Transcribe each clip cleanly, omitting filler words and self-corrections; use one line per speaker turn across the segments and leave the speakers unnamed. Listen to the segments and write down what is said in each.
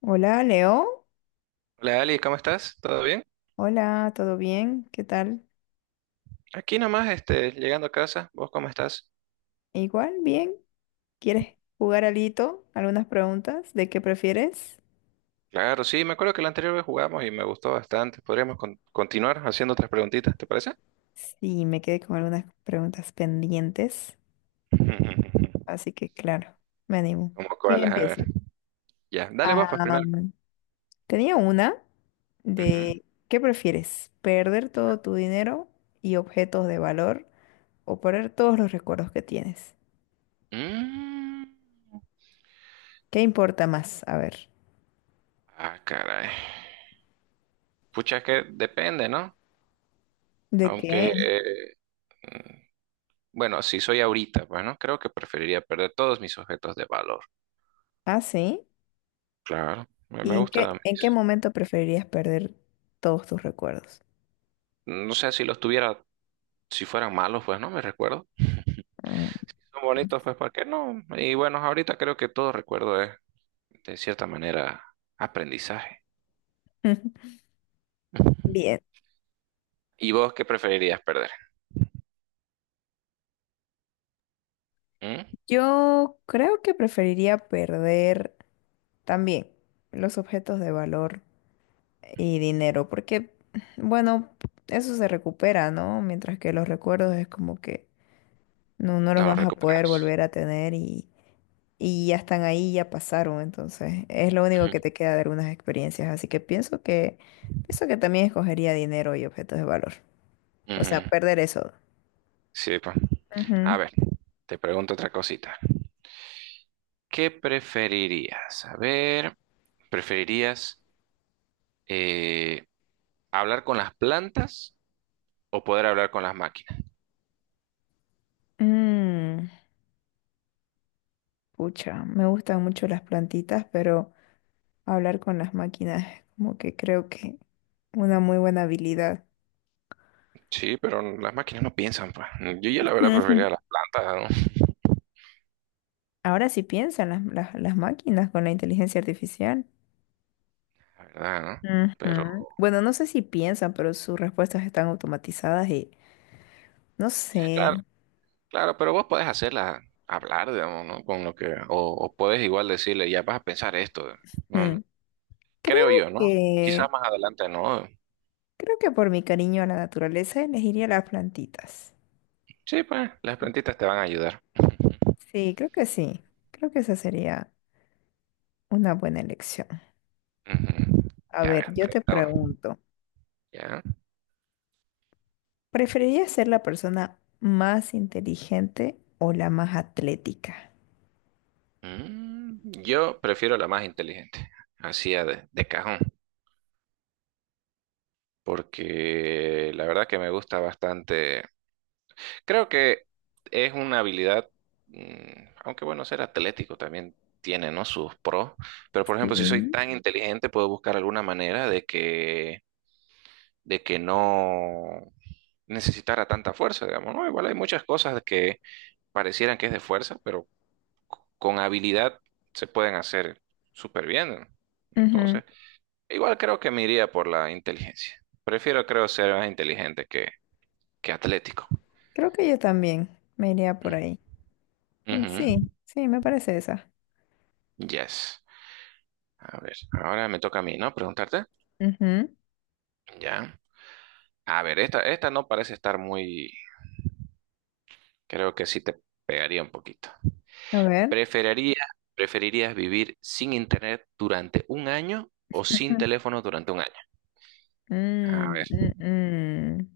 Hola, Leo.
Hola Ali, ¿cómo estás? ¿Todo bien?
Hola, ¿todo bien? ¿Qué tal?
Aquí nomás, este, llegando a casa, ¿vos cómo estás?
Igual, bien. ¿Quieres jugar alito? ¿Algunas preguntas? ¿De qué prefieres?
Claro, sí, me acuerdo que la anterior vez jugamos y me gustó bastante. Podríamos continuar haciendo otras preguntitas, ¿te parece?
Sí, me quedé con algunas preguntas pendientes, así que claro, me animo.
¿Cómo
¿Quién
cuáles? A ver.
empieza?
Ya, dale vos pues primero.
Am, tenía una
Ujú.
de ¿qué prefieres? ¿Perder todo tu dinero y objetos de valor o perder todos los recuerdos que tienes?
Mm.
¿Qué importa más? A ver,
Ah, caray. Pucha, es que depende, ¿no?
¿de qué?
Aunque, mm, bueno, si soy ahorita, bueno, creo que preferiría perder todos mis objetos de valor.
Ah, sí.
Claro, me
¿Y en
gusta.
qué
Mis-
momento preferirías perder todos tus recuerdos?
No sé si los tuviera si fueran malos, pues no me recuerdo.
Mm.
Si son bonitos, pues ¿por qué no? Y bueno, ahorita creo que todo recuerdo es, de cierta manera, aprendizaje. Ujú.
Bien,
¿Y vos qué preferirías perder? ¿Mm?
yo creo que preferiría perder también los objetos de valor y dinero, porque, bueno, eso se recupera, ¿no? Mientras que los recuerdos es como que no los
No lo
vas a poder
recuperas.
volver a tener y ya están ahí, ya pasaron, entonces es lo único que
Ujú.
te queda de algunas experiencias, así que pienso que también escogería dinero y objetos de valor. O sea,
Ujú.
perder eso.
Sí, pues. A
Ujú.
ver, te pregunto otra cosita. ¿Qué preferirías? A ver, ¿preferirías eh, hablar con las plantas o poder hablar con las máquinas?
Mm, pucha, me gustan mucho las plantitas, pero hablar con las máquinas es como que creo que una muy buena habilidad.
Sí, pero las máquinas no piensan, pues. Yo ya la verdad
Ujú.
preferiría las plantas,
Ahora sí piensan las máquinas con la inteligencia artificial.
la verdad, ¿no? Pero,
Ujú. Bueno, no sé si piensan, pero sus respuestas están automatizadas y no sé.
claro, claro, pero vos podés hacerla hablar, digamos, ¿no? Con lo que, o podés igual decirle, ya vas a pensar esto, ¿no?
Mm,
Creo
Creo
yo, ¿no? Quizás
que,
más adelante no.
Creo que por mi cariño a la naturaleza elegiría las plantitas.
Sí, pues, las plantitas te van a ayudar.
Sí. Creo que esa sería una buena elección.
Ujú, ujú.
A
Ya, a ver,
ver, yo te
pregunta vos.
pregunto,
Ya.
¿preferirías ser la persona más inteligente o la más atlética?
Mm, yo prefiero la más inteligente, así a de cajón, porque la verdad que me gusta bastante. Creo que es una habilidad, mm, aunque bueno, ser atlético también tiene, ¿no? Sus pros, pero por ejemplo, si soy
Sí.
tan inteligente, puedo buscar alguna manera de que no necesitara tanta fuerza, digamos, ¿no? Igual hay muchas cosas que parecieran que es de fuerza, pero con habilidad se pueden hacer súper bien, ¿no?
Ujú.
Entonces, igual creo que me iría por la inteligencia. Prefiero, creo, ser más inteligente que atlético.
Creo que yo también me iría por
Mm.
ahí. Mm,
Ujú.
Sí, sí, me parece esa.
Yes. A ver, ahora me toca a mí, ¿no? Preguntarte.
Ujú.
Ya. A ver, esta no parece estar muy... Creo que sí te pegaría un poquito.
A ver.
¿Preferiría, preferirías vivir sin internet durante un año o sin
Ujú.
teléfono durante un año? A
Mm,
ver.
mm, mm.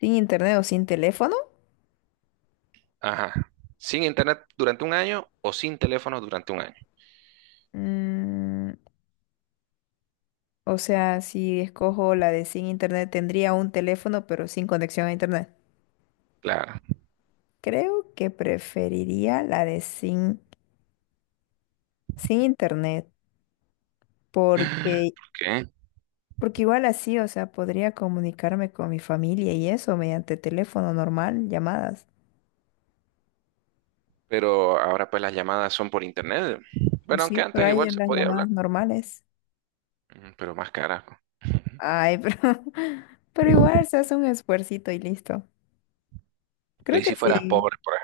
¿Sin internet o sin teléfono?
Ajá. ¿Sin internet durante un año o sin teléfono durante un año?
Mm, o sea, si escojo la de sin internet, tendría un teléfono, pero sin conexión a internet.
Claro.
Creo que preferiría la de sin internet,
¿Por
porque,
qué?
porque igual así, o sea, podría comunicarme con mi familia y eso mediante teléfono normal, llamadas.
Pero ahora pues las llamadas son por internet. Bueno, aunque
Sí, pero
antes
hay
igual
en
se
las
podía
llamadas
hablar,
normales.
pero más carajo.
Ay, pero igual se hace un esfuercito y listo.
Pero
Creo
¿y
que
si fueras
sí.
pobre, por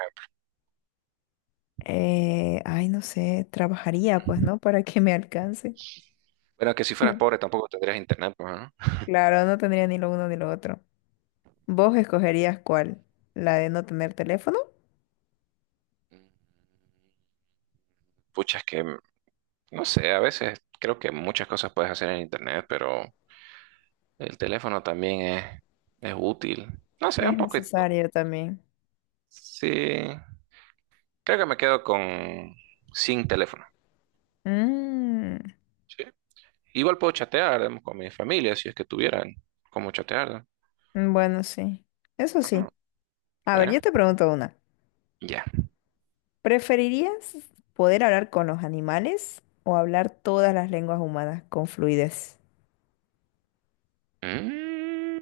Ay, no sé, trabajaría pues, ¿no? Para que me alcance.
Bueno, que si fueras pobre tampoco tendrías internet, pues, ¿no?
Claro, no tendría ni lo uno ni lo otro. ¿Vos escogerías cuál? ¿La de no tener teléfono?
Mm. Pucha, es que, no sé, a veces creo que muchas cosas puedes hacer en internet, pero el teléfono también es útil. No sé,
Es
un poco...
necesario también.
Sí, creo que me quedo con sin teléfono.
Mm.
Sí. Igual puedo chatear digamos, con mi familia si es que tuvieran cómo chatear, ¿no?
Bueno sí. Eso sí.
Ajá,
A ver,
¿ve?
yo te pregunto una.
Ya.
¿Preferirías poder hablar con los animales o hablar todas las lenguas humanas con fluidez?
Mm,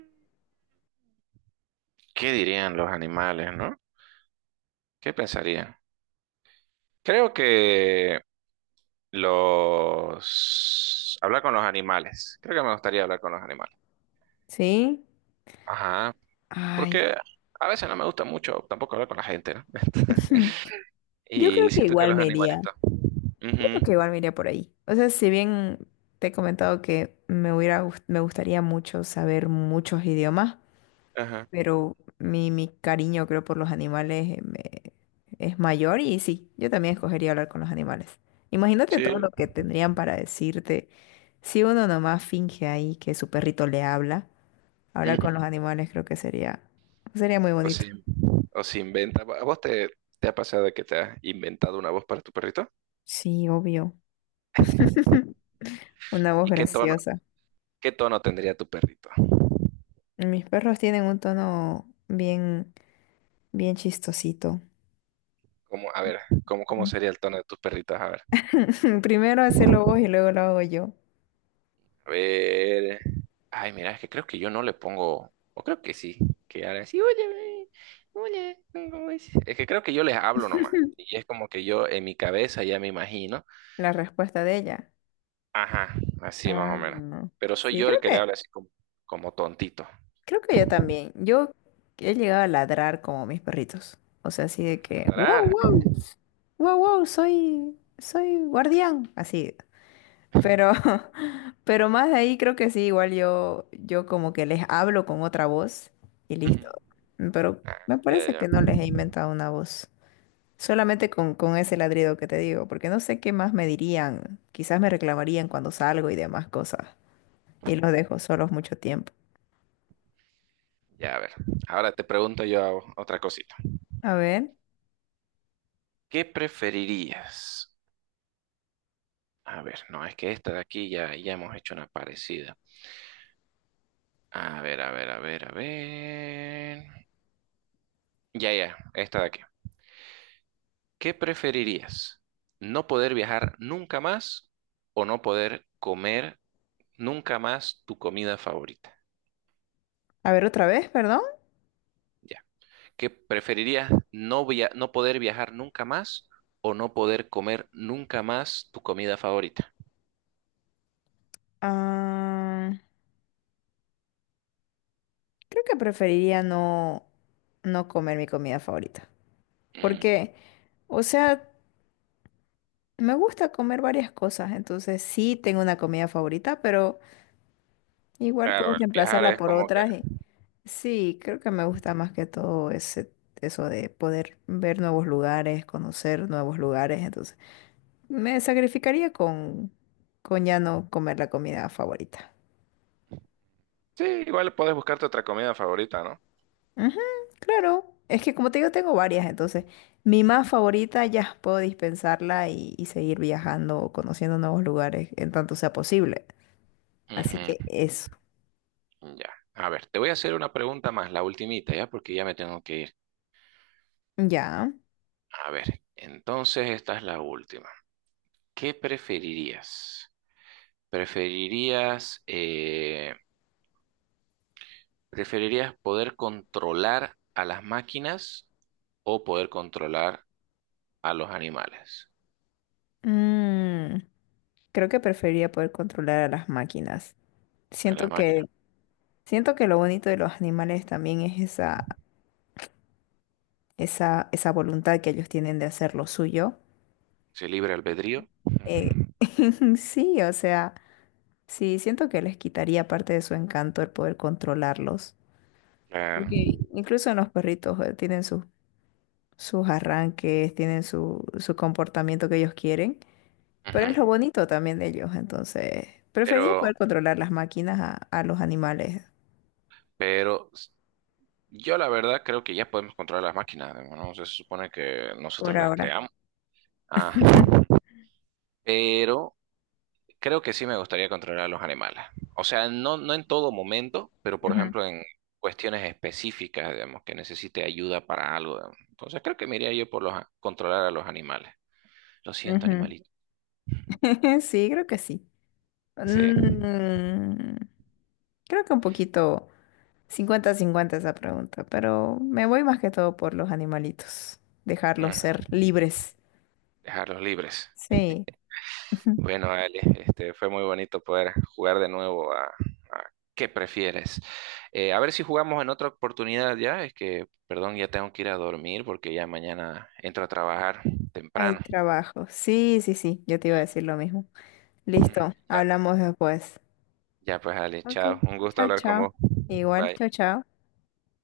¿qué dirían los animales, no? ¿Qué pensarían? Creo que los... Hablar con los animales. Creo que me gustaría hablar con los animales.
¿Sí?
Ajá,
Ay,
porque a veces no me gusta mucho tampoco hablar con la gente, ¿no?
Hmm. Yo creo
Y
que
siento que
igual
los
me iría.
animalitos...
Yo
Ujú,
creo que igual me iría por ahí. O sea, si bien te he comentado que me hubiera, me gustaría mucho saber muchos idiomas,
ajá,
pero mi cariño creo por los animales es mayor y sí, yo también escogería hablar con los animales. Imagínate todo
sí,
lo que tendrían para decirte. Si uno nomás finge ahí que su perrito le habla, hablar
ujú.
con los animales creo que sería muy
O
bonito.
si, o si inventa... ¿A vos te, te ha pasado que te has inventado una voz para tu perrito?
Sí, obvio. Una voz
¿Y
graciosa.
qué tono tendría tu perrito?
Mis perros tienen un tono bien, bien chistosito.
¿Cómo, a ver, cómo, cómo
Ujú.
sería el tono de tus perritos? A ver.
Primero hacerlo vos y luego lo hago yo.
A ver. Ay, mira, es que creo que yo no le pongo. O creo que sí. Que ahora sí, oye, oye, ¿cómo es? Es que creo que yo les hablo nomás. Y es como que yo en mi cabeza ya me imagino.
La respuesta de ella.
Ajá, así más
Ah,
o menos.
no.
Pero soy
Sí,
yo el que le habla así como, como tontito.
creo que yo también. Yo he llegado a ladrar como mis perritos. O sea, así de que,
Tarará.
wow, wow, wow, wow, soy guardián, así. Pero, pero más de ahí creo que sí, igual yo como que les hablo con otra voz y
Ujú.
listo. Pero
Ah,
me parece
ya,
que no
ya.
les he inventado una voz. Solamente con ese ladrido que te digo, porque no sé qué más me dirían. Quizás me reclamarían cuando salgo y demás cosas. Y los dejo solos mucho tiempo.
Ya, a ver. Ahora te pregunto yo otra cosita.
A ver,
¿Qué preferirías? A ver, no, es que esta de aquí ya, ya hemos hecho una parecida. A ver, a ver, a ver, a ver. Ya, ya, esta de aquí. ¿Qué preferirías? ¿No poder viajar nunca más o no poder comer nunca más tu comida favorita?
a ver otra vez, perdón.
Ya. ¿Qué preferirías? ¿No no poder viajar nunca más o no poder comer nunca más tu comida favorita?
Ah, creo que preferiría no comer mi comida favorita.
Mm,
Porque, o sea, me gusta comer varias cosas, entonces sí tengo una comida favorita, pero igual puedo
Claro, el viajar
reemplazarla
es
por
como que...
otras. Sí, creo que me gusta más que todo eso de poder ver nuevos lugares, conocer nuevos lugares. Entonces, me sacrificaría con ya no comer la comida favorita.
Sí, igual puedes buscarte otra comida favorita, ¿no?
Ujú, claro. Es que como te digo, tengo varias, entonces mi más favorita ya puedo dispensarla y seguir viajando o conociendo nuevos lugares en tanto sea posible. Así que
Ujú.
eso.
Ya. A ver, te voy a hacer una pregunta más, la ultimita, ¿ya? Porque ya me tengo que ir.
Ya.
A ver, entonces esta es la última. ¿Qué preferirías? ¿Preferirías, eh, preferirías poder controlar a las máquinas o poder controlar a los animales?
Mm, creo que preferiría poder controlar a las máquinas.
A las
Siento
máquinas.
que, Siento que lo bonito de los animales también es esa voluntad que ellos tienen de hacer lo suyo.
¿Se libre albedrío? Ujú.
Eh, sí, o sea, sí, siento que les quitaría parte de su encanto el poder controlarlos.
Claro.
Porque incluso en los perritos tienen sus arranques, tienen su comportamiento que ellos quieren, pero es
Ujú.
lo bonito también de ellos. Entonces, preferiría poder
Pero,
controlar las máquinas a los animales
pero s- yo la verdad creo que ya podemos controlar las máquinas, ¿no? O sea, se supone que
por
nosotros las
ahora.
creamos. Ah. Pero creo que sí me gustaría controlar a los animales. O sea, no, no en todo momento, pero por
Ujú,
ejemplo en cuestiones específicas, digamos, que necesite ayuda para algo, digamos. Entonces creo que me iría yo por los, controlar a los animales. Lo
ujú,
siento,
ujú.
animalito.
Sí, creo que sí.
Sí.
Mm, creo que un poquito cincuenta cincuenta esa pregunta, pero me voy más que todo por los animalitos, dejarlos
Mm,
ser libres.
Dejarlos libres.
Sí.
Bueno, Ale, este, fue muy bonito poder jugar de nuevo a ¿qué prefieres? A ver si jugamos en otra oportunidad ya. Es que, perdón, ya tengo que ir a dormir porque ya mañana entro a trabajar
Hay
temprano.
trabajo. Sí, sí, sí, yo te iba a
Eh,
decir lo mismo. Listo,
ya.
hablamos después.
Ya pues, Ale,
Ok,
chao. Un gusto
chao,
hablar con
chao.
vos.
Igual,
Bye.
chao, chao.